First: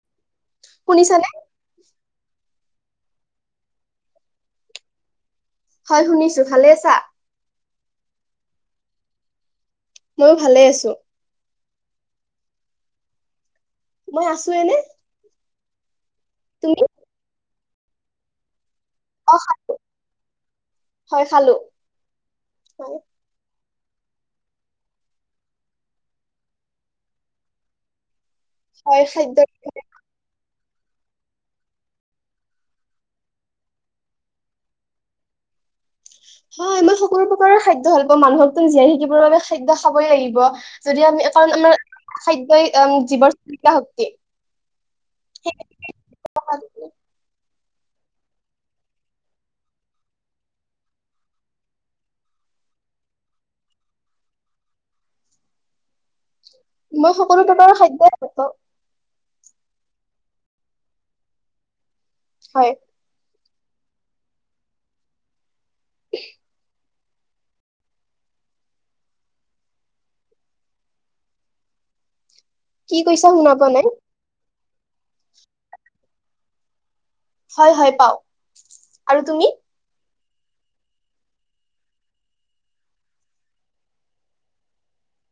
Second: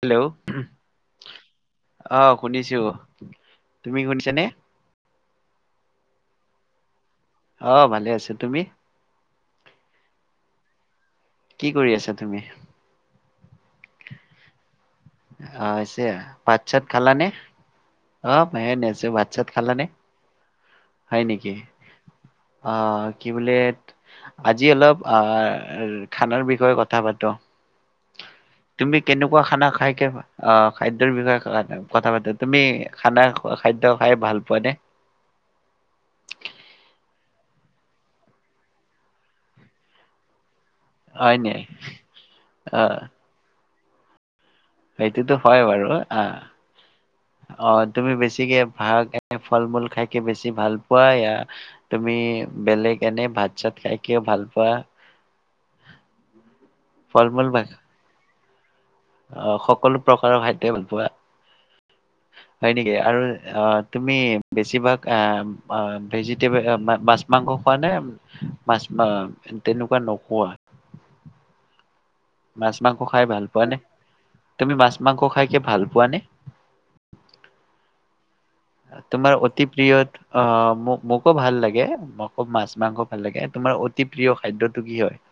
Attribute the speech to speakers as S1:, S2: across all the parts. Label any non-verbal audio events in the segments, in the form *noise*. S1: Hello.
S2: শুনিছানে
S1: অ শুনিছো তুমি শুনিছানে।
S2: হয় শুনিছো ভালে আছা।
S1: অ ভালে আছো তুমি
S2: ময়ো ভালে আছো
S1: কি কৰি আছা তুমি
S2: মই আছো এনে
S1: অ হৈছে ভাত
S2: তুমি?
S1: চাত খালানে অ ন আছো ভাত
S2: অ
S1: চাত খালানে হয় নেকি
S2: হয়
S1: আহ কি বোলে আজি অলপ আহ খানাৰ বিষয়ে কথা পাতো তুমি
S2: হয়, খাদ্য
S1: কেনেকুৱা খানা খাই কে বা অ খাদ্যৰ বিষয়ে কথা তুমি খানা খাদ্য খাই ভাল পোৱা নে
S2: হয় মই সকলো প্ৰকাৰৰ খাদ্য ভাল পাওঁ মানুহকো জীয়াই থাকিবৰ বাবে খাদ্য খাবই লাগিব যদি আমি
S1: হয় নে
S2: কাৰণ আমাৰ খাদ্যই
S1: অ
S2: জীৱৰ চালিকা শক্তি
S1: সেইটোতো হয় বাৰু আহ অ তুমি বেছিকে ভাত নে ফল মূল খাইকে বেছি ভাল পোৱা তুমি বেলেগ এনে ভাত চাত খাই যে ভাল পোৱা *unintelligible*
S2: মই সকলো
S1: মূল বা
S2: প্ৰকাৰৰ খাদ্যই ভাল পাওঁ
S1: অ সকলো প্ৰকাৰৰ খাদ্যই ভাল পোৱা হয় নেকি আৰু অ তুমি বেছিভাগ ভেজিটেব মাছ মাংস খোৱা নে মাছ তেনেকুৱা নকোৱা মাছ
S2: কি
S1: মাংস খাই
S2: কৈছা
S1: ভাল
S2: শুনা পোৱা
S1: পোৱানে
S2: নাই?
S1: তুমি মাছ মাংস খাইকে ভাল পোৱা নে
S2: হয় হয় পাও
S1: তোমাৰ অতি প্ৰিয় অ মোক মোকো ভাল লাগে মোক মাছ মাংস ভাল লাগে তোমাৰ অতি প্ৰিয় খাদ্যটো কি হয় *unintelligible*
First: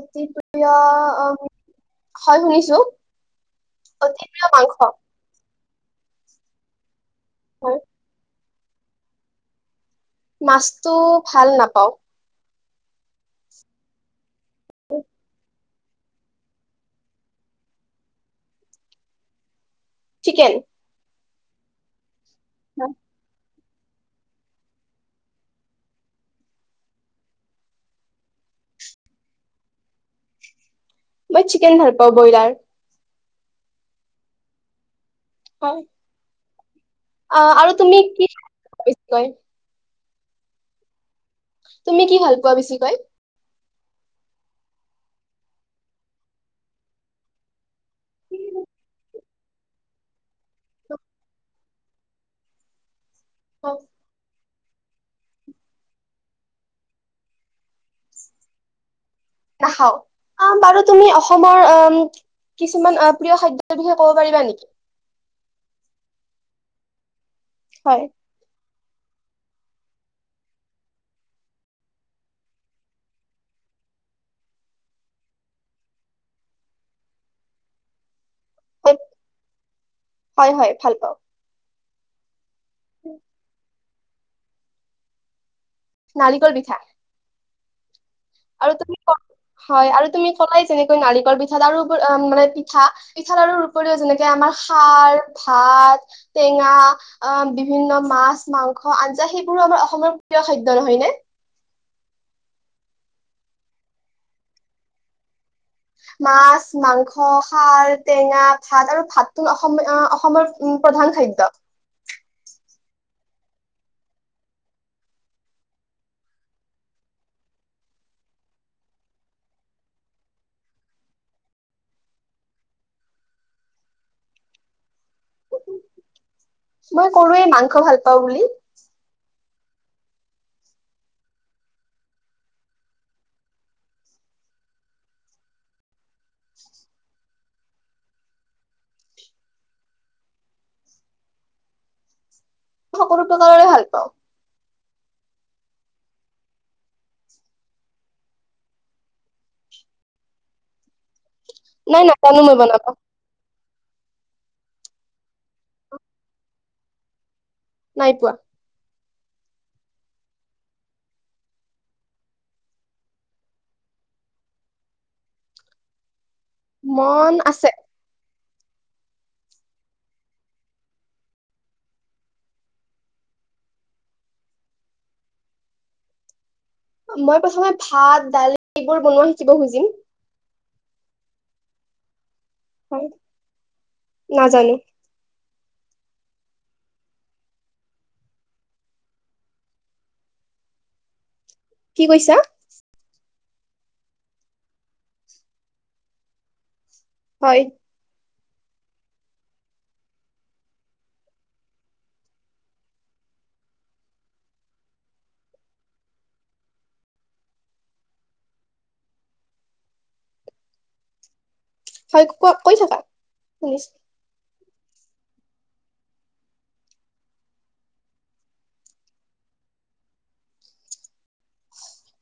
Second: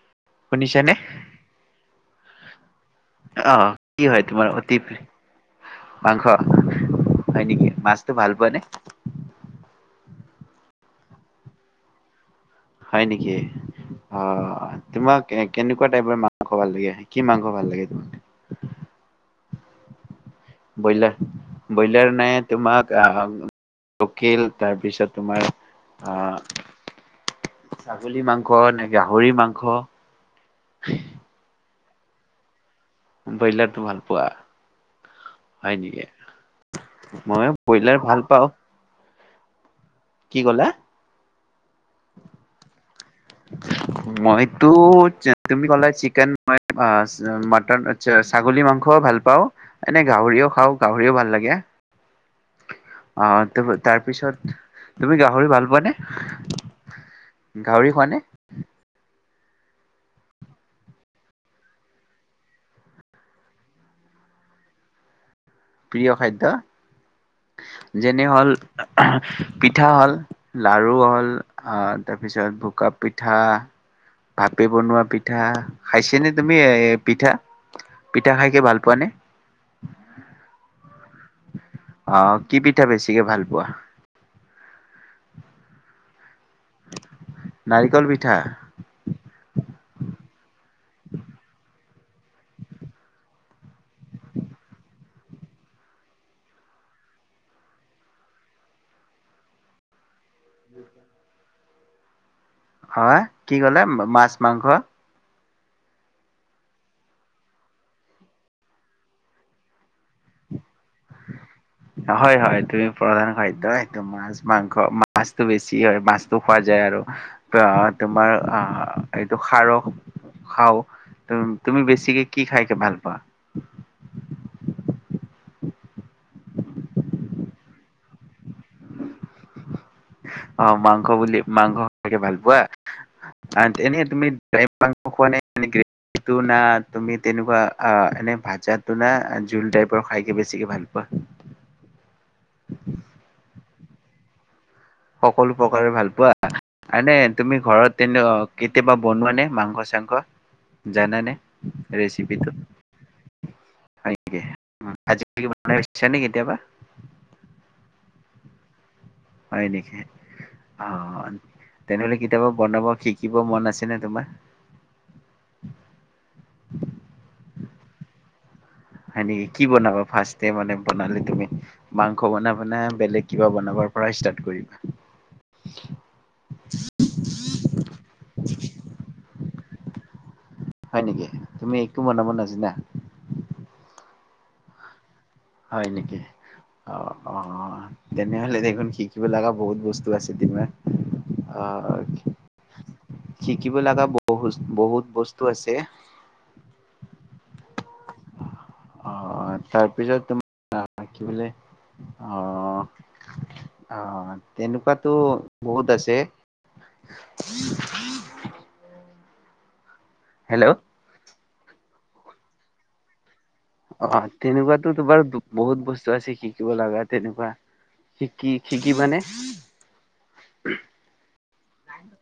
S2: অতি প্ৰিয়
S1: শুনিছানে
S2: হয় শুনিছোঁ।
S1: আহ কি হয় তোমাৰ অতি প্ৰিয় মাংস? হয় নেকি মাছটো ভাল পোৱা নে?
S2: মাছটো ভাল নাপাওঁ।
S1: হয় নেকি অ তোমাক এক কেনেকুৱা টাইপৰ মাংস ভাল লাগে কি মাংস ভাল লাগে তোমাক?
S2: চিকেন।
S1: ব্ৰইলাৰ ব্ৰইলাৰ নে তোমাক আ লোকেল তাৰপিছত তোমাৰ আহ ছাগলী মাংস নে গাহৰি মাংস?
S2: মই চিকেন ভাল পাওঁ ব্ৰইলাৰ।
S1: ব্ৰইলাৰটো ভাল পোৱা হয় নেকি।
S2: অ
S1: মইয়ো
S2: আৰু তুমি
S1: ব্ৰইলাৰ ভাল পাওঁ।
S2: *inaudible*
S1: কি ক'লা?
S2: তুমি কি ভাল পোৱা বেছি কয়?
S1: মইতো তুমি কলো চিকেন মটন ছাগলী মাংসও ভাল পাওঁ এনে গাহৰিও খাওঁ গাহৰিও খাওঁ ভাল লাগে। অ তাৰপিছত তুমি গাহৰি ভাল পোৱা নে গাহৰি? গাহৰি খোৱানে?
S2: নাখাওঁ আ বাৰু তুমি অসমৰ কিছুমান প্ৰিয় খাদ্যৰ বিষয়ে ক'ব পাৰিবা নেকি?
S1: প্ৰিয় খাদ্য
S2: হয়
S1: যেনে হ'ল পিঠা হ'ল। লাৰু হ'ল আহ তাৰপিছত বোকা পিঠা। ভাপে বনোৱা পিঠা। খাইছেনে তুমি এই পিঠা পিঠা খাইকে কি ভাল
S2: হয়
S1: পোৱানে?
S2: হয় হয় ভাল পাওঁ।
S1: অ', কি পিঠা বেছিকে ভাল পোৱা?
S2: নাৰিকল পিঠা।
S1: নাৰিকল পিঠা।
S2: আৰু তুমি ক- হয় আৰু তুমি কলাই যেনেকৈ নাৰিকল পিঠাত আৰু মানে পিঠা পিঠাল আৰুৰ উপৰিও যেনেকে আমাৰ খাৰ, ভাত, টেঙা অ', বিভিন্ন মাছ মাংস আঞ্জা সেইবোৰো আমাৰ অসমৰ প্ৰিয় খাদ্য নহয় নে।
S1: হয় কি ক'লে মাছ মাংস?
S2: মাছ, মাংস, খাৰ, টেঙা, ভাত আৰু ভাতো অসম অসমৰ উম প্ৰধান খাদ্য।
S1: হয় হয় তুমি প্ৰধান খাদ্য তোমাৰ। মাছ মাংস মাছতো বেছি হয় মাছতো খোৱা যায় আৰু। অ', তোমাৰ আহ এইটো খাৰৰ খাও তুমি বেছিকে কি খাই ভাল পোৱা?
S2: মই কলো ৱেই মাংস ভাল পাওঁ বুলি।
S1: অ', মাংস বুলি মাংস খাই ভাল পোৱা। এনে তুমি ড্ৰাই মাংস খোৱা নে গ্ৰেভী? সেইটো না তুমি তেনেকুৱা অ এনে ভাজাতটো না জোল টাইপৰ খাইকে বেছিকে ভাল পোৱা? *unintelligible*
S2: চব প্ৰকাৰে ভাল পাওঁ।
S1: সকলো প্ৰকাৰে ভাল পোৱা। আনে তুমি ঘৰত তেনে কেতিয়াবা বনোৱা নে মাংস চাংস জানানে।
S2: নাই নাজানো
S1: ৰেচিপিটো।
S2: মই বনাব,
S1: হয় নেকি *unintelligible* কেতিয়াবা।
S2: নাই পোৱা।
S1: হয় নেকি। অ তেনেহ'লে কেতিয়াবা বনাব শিকিব মন আছে নে তোমাৰ।
S2: মন আছে।
S1: হয় নেকি কি বনাবা ফাৰ্ষ্ট টাইম মানে বনালে তুমি। মাংস বনাবা নে বেলেগ কিবা বনাব পৰা ষ্টাৰ্ট কৰিবা।
S2: মই প্ৰথমে ভাত দালি এইবোৰ বনোৱা শিকিব খুজিম।
S1: হয় নেকি তুমি একো বনাব নাজানা
S2: নাজানো।
S1: হয় নেকি অ অ তেনেহলে দেখোন শিকিব লগা বহুত বস্তু আছে তোমাৰ অ
S2: কি কৈছা
S1: শিকিব লগা বহুত বহুত বস্তু আছে।
S2: হয়।
S1: অ তাৰপিছত তোমাৰ কি বোলে। অ অ তেনেকুৱাতো বহুত আছে। *unintelligible* হেল্ল'।
S2: হয় ক কৈ থাকা শুনিছোঁ
S1: অ' তেনেকুৱাতো তোমাৰ বহুত বস্তু আছে শিকিব লগা তেনেকুৱা। শিকি শিকিবা নে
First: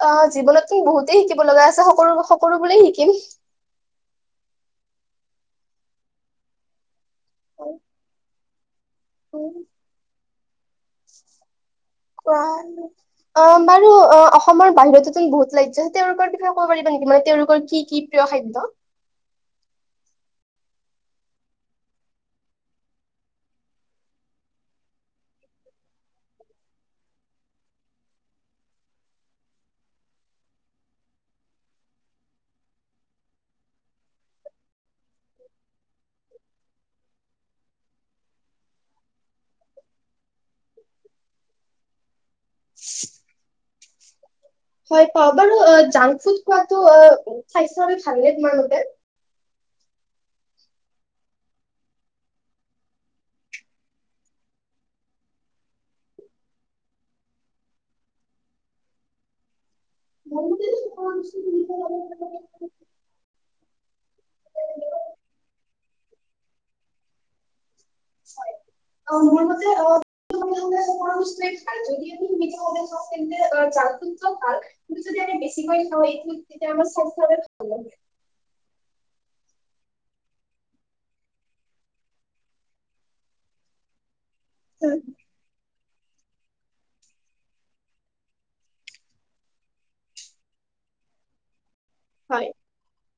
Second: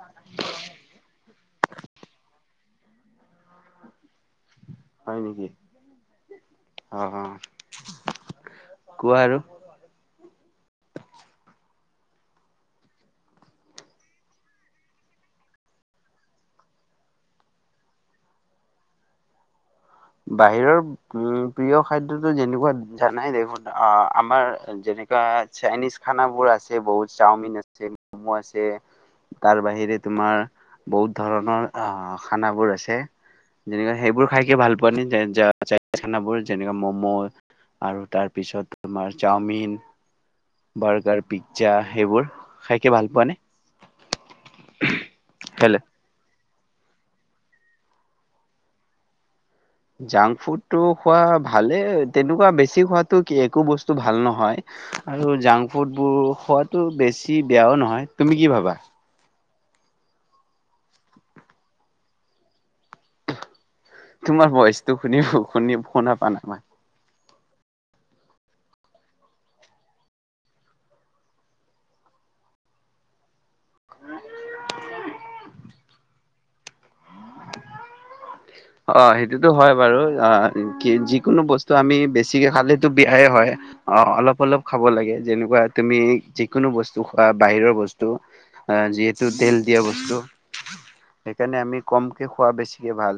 S2: অ জীৱনত কিন্তু বহুতেই শিকিব লগা আছে সকলো সকলোবোৰেই শিকিম।
S1: হয় নেকি অ কোৱা আৰু। *inaudible*
S2: কোৱা অ' বাৰু অ অসমৰ বাহিৰতোটো বহুত ৰাজ্য আছে তেওঁলোকৰ বিষয়ে ক'ব পাৰিব নেকি মানে তেওঁলোকৰ কি কি? প্ৰিয় খাদ্য
S1: বাহিৰৰ উম প্ৰিয় খাদ্যতো যেনেকুৱা জানাই দেখোন আহ আমাৰ যেনেকুৱা চাইনিজ খানা বোৰ আছে বহুত চওমিন আছে, মম' আছে তাৰ বাহিৰে তোমাৰ, বহুত ধৰণৰ আহ খানাবোৰ আছে। যেনেকে সেইবোৰ খাই কে ভাল পোৱা নে যে চাইনিজ খানাবোৰ যেনে ম'ম আৰু তাৰপিছত তোমাৰ চাওমিন বাৰ্গাৰ, পিজ্জা সেইবোৰ খাইকে ভাল পোৱা নে?
S2: হয় পাওঁ, বাৰু অ,
S1: কেলে?
S2: জাংক ফুড খোৱাতো অ, স্বাস্থ্যৰ বাবে ভালনে তোমালোকে
S1: জাংক ফুডটো খোৱা ভালে তেনেকুৱা বেছি খোৱাটো কি একো বস্তু ভাল নহয়। আৰু জাংক ফুড বোৰ খোৱাটো বেছি বেয়াও নহয়। তুমি কি ভাবা
S2: মোৰ মতে *unintelligible*
S1: তোমাৰ ভইচটো শুনি শুনি শুনা পোৱা নাই মই
S2: হয় অ, মোৰ মতে অ *unintelligible* জাংক ফুডটো ভাল কিন্তু যদি আমি বছিকৈ খাওঁ *unintelligible* তেতিয়া আমাৰ *unintelligible* ভাল *unintelligible*
S1: অ', সেইটোতো হয় বাৰু অ, কি যিকোনো বস্তু আমি বেছিকে খালেটো বিয়াই হয়। অ', অলপ অলপ খাব লাগে যেনেকুৱা তুমি যিকোনো বস্তু খোৱা বাহিৰৰ বস্তু অ', যিহেতু তেল দিয়া বস্তু, সেইকাৰণে আমি কমকে
S2: হয়
S1: খোৱা, বেছিকে ভাল।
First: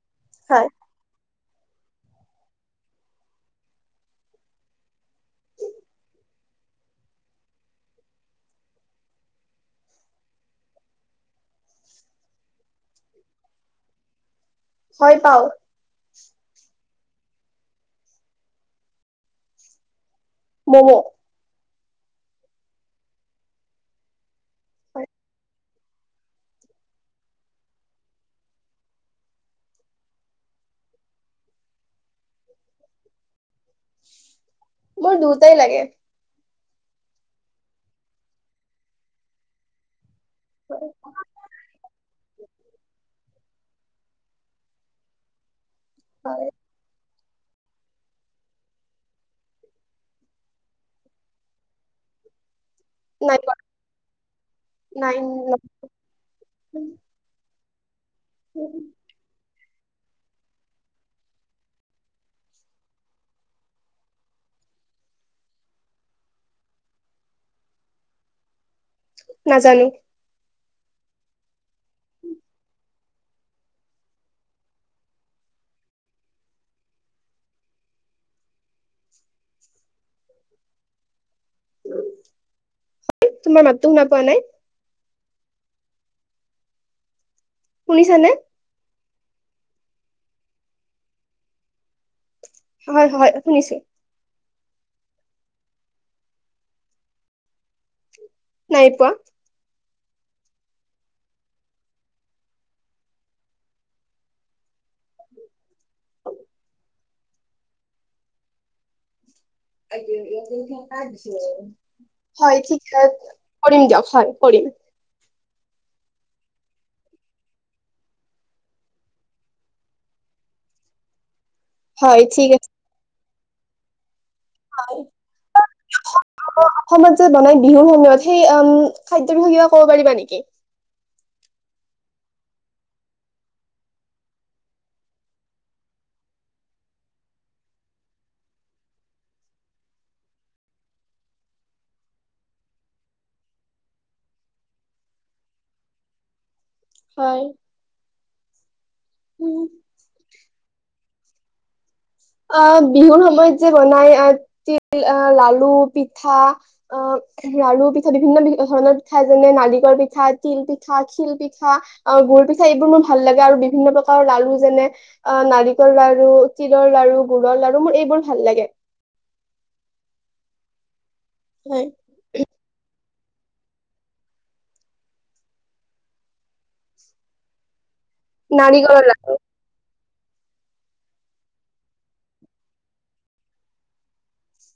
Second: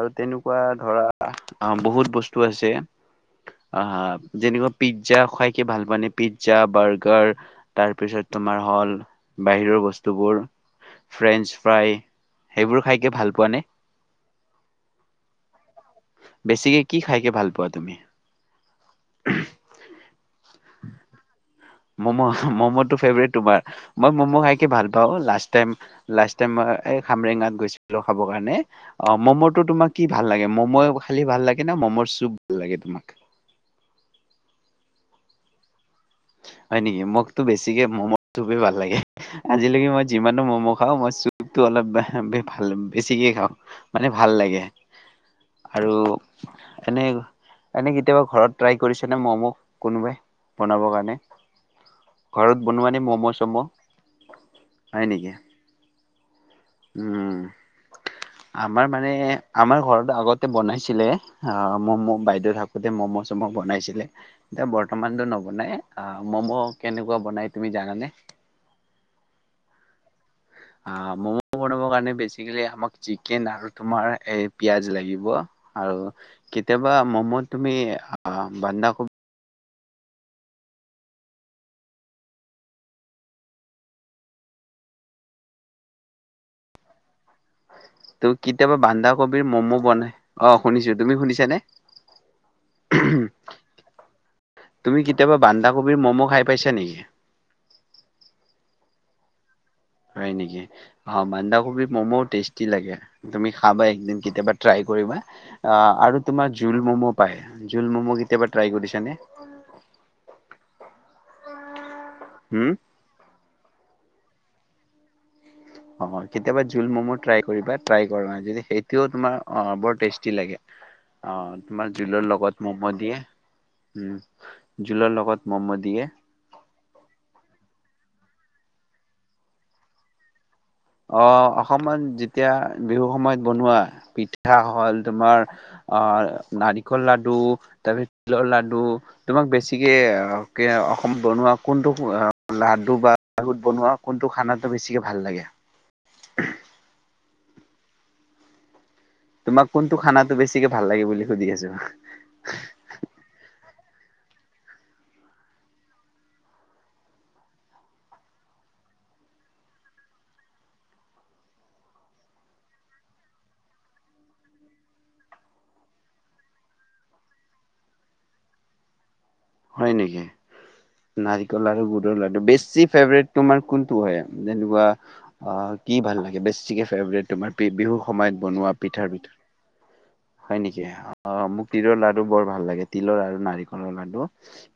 S1: আৰু তেনেকুৱা
S2: হয়
S1: ধৰা আ, বহুত বস্তু আছে। আ যেনেকুৱা পিজ্জা খাই কি ভাল পোৱা নে? পিজ্জা, বাৰ্গাৰ তাৰপিছত তোমাৰ হ'ল, বাহিৰৰ বস্তুবোৰ ফ্ৰেঞ্চ ফ্ৰাই, সেইবোৰ খাই কি ভাল পোৱা নে?
S2: হয় পাওঁ।
S1: বেছিকে কি খাইকে ভাল পোৱা তুমি?
S2: ম'ম,।
S1: ম'ম, ম'মটো ফেভাৰেত তোমাৰ, মই ম'ম খাই কি ভাল
S2: হয়
S1: পাওঁ লাষ্ট টাইম লাষ্ট টাইম মই এই খামৰেঙাত গৈছিলো খাবৰ কাৰণে অ', ম'ম'টো তোমাক কি লাগে? ম'ময়ে খালি ভাল লাগে নে? ম'মৰ চুপ ভাল লাগে তোমাক?
S2: মোৰ দুইটাই লাগে।
S1: হয় নেকি। মোকতো বেছিকে ম'ম চুপেই ভাল লাগে আজিলৈকে মই যিমানো ম'ম'
S2: হয়,
S1: খাওঁ মই চুপটো অলপ *unintelligible* ভাল বেছিকে খাওঁ। মানে ভাল লাগে। আৰু
S2: হয়।
S1: এনে, এনে কেতিয়াবা ঘৰত ট্ৰাই কৰিছে নে? ম'ম' কোনোবাই বনাবৰ কাৰণে *unintelligible* ঘৰত বনোৱা নে? ম'ম'
S2: নাই পোৱা-
S1: চ'ম' নাই
S2: নাই
S1: নেকি? উম, আমাৰ মানে আমাৰ ঘৰত আগতে বনাইছিলে, আ ' ম'ম' বাইদেউ থাকোতে ম'ম' -চম' বনাইছিলে। *unintelligible* বৰ্তমানতো নবনাই, আ মম' কেনেকুৱা বনাই তুমি জানানে?
S2: নাজানো।
S1: আ ম'ম *unintelligible* বনাবৰ কাৰণে বেছিকেলি আমাক চিকেন আৰু তোমাৰ এই পিয়াজ লাগিব। আৰু কেতিয়াবা ম'মত তুমি আ 'বান্ধাকবি
S2: তোমাৰ মাততো শুনা পোৱা নাই? শুনিছানে?
S1: ত 'কেতিয়াবা বান্ধাকবিৰ ম'ম' বনাই অ, শুনিছোঁ তুমি শুনিছা নে?
S2: হয়', হয়। শুনিছোঁ।
S1: তুমি কেতিয়াবা বান্ধাকবিৰ ম'ম খাই পাইছা নেকি?
S2: নাই পোৱা।
S1: হয় নেকি? অ বান্ধাকবিৰ ম'ম টেষ্টি লাগে তুমি খাবা একদিন কেতিয়াবা ট্ৰাই কৰিবা। আ আৰু তোমাৰ জোল ম'ম পায়, জোল ম'ম কেতিয়াবা ট্ৰাই কৰিছানে?
S2: হয় *unintelligible*
S1: হুম
S2: কৰিম দিয়ক হয় কৰিম।
S1: অ কেতিয়াবা জোল ম'ম ট্ৰাই কৰিবা ট্ৰাই কৰা যে সেইটোও তোমাৰ অ বৰ টেষ্টি লাগে। অ তোমাৰ
S2: হয়
S1: জোলৰ
S2: ঠিক
S1: লগত
S2: আছে
S1: ম'ম দিয়ে, উম
S2: হয়
S1: জোলৰ লগত ম'ম দিয়ে।
S2: *unintelligible* অসমত যে বনাই বিহুৰ সময়ত সেই উম, খাদ্যৰ বিষয়ে কিবা ক'ব পাৰিবা নেকি?
S1: অ অসমত যেতিয়া বিহু সময়ত বনোৱা পিঠা হ'ল তোমাৰ অ নাৰিকল লাডু, *unintelligible* তিলৰ লাডু তোমাক বেছিকে *unintelligible* অসমত বনোৱা কোনটো অ লাডু বা আগত বনোৱা কোনটো খানাটো বেছিকে ভাল লাগে।
S2: হয়। উম,
S1: তোমাক কোনটো খানাটো বেছিকে ভাল লাগে বুলি সুধি আছোঁ।
S2: অ বিহুৰ সময়ত যে বনাই অ তিল অ লালু পিঠা অহ লাৰু পিঠা বিভিন্ন ধৰণৰ পিঠা যেনে নাৰিকল পিঠা, তিল পিঠা, খিল পিঠা অহ গুৰ পিঠা এইবোৰ মোৰ ভাল লাগে আৰু বিভিন্ন প্ৰকাৰৰ লাৰু যেনে অ নাৰিকল লাৰু, তিলৰ লাৰু, গুৰৰ লাৰু, মোৰ এইবোৰ ভাল লাগে।
S1: হয় নেকি, নাৰিকল লাৰু
S2: হয়
S1: গুৰ ৰৰ লাডু বেছি ফেব্ৰিট তোমাৰ কোনটো হয় যেনেকুৱা অ কি ভাল লাগে বেছিকে ফেব্ৰিট তোমাৰ বি বিহুৰ সময়ত বনোৱা
S2: নাৰিকলৰ
S1: পিঠাৰ ভিতৰত। হয় নেকি, অ মোক তিলৰ লাৰু বৰ ভাল লাগে তিলৰ আৰু নাৰিকলৰ লাডু।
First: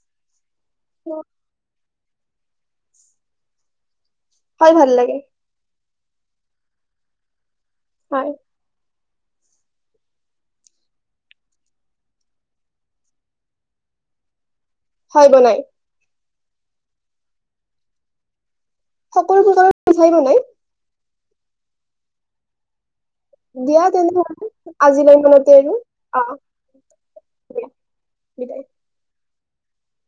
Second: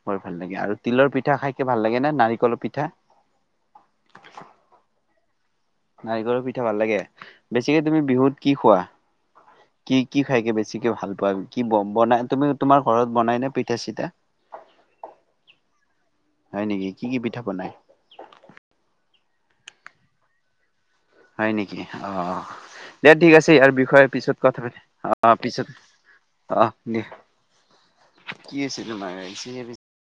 S1: বৰ ভাল লাগে আৰু তিলৰ
S2: লাৰু
S1: পিঠা খাইকে ভাল লাগে নে নাৰিকলৰ পিঠা।
S2: খায় ভাল লাগে।
S1: নাৰিকলৰ পিঠা ভাল লাগে। বেছিকে তুমি
S2: হয়
S1: বিহুত কি খোৱা? কি কি খাইকে বেছিকে ভাল পোৱা কি ব বনাই তুমি তোমাৰ ঘৰত বনাই নে পিঠা চিঠা? *unintelligible*
S2: হয় বনাই।
S1: হয় নেকি কি কি পিঠা বনাই?
S2: সকলোটো কাৰণ পিঠাই বনাই।
S1: হয় নেকি অ অ দে ঠিক আছে ইয়াৰ
S2: দিয়া
S1: বিষয়ে
S2: তেনেহলে
S1: পিছত কথা পাতি
S2: আজিলৈ
S1: অ
S2: ইমানতে
S1: পিছত
S2: আৰু আহ
S1: অ দে।
S2: দিয়া বিদায়।
S1: *unintelligible*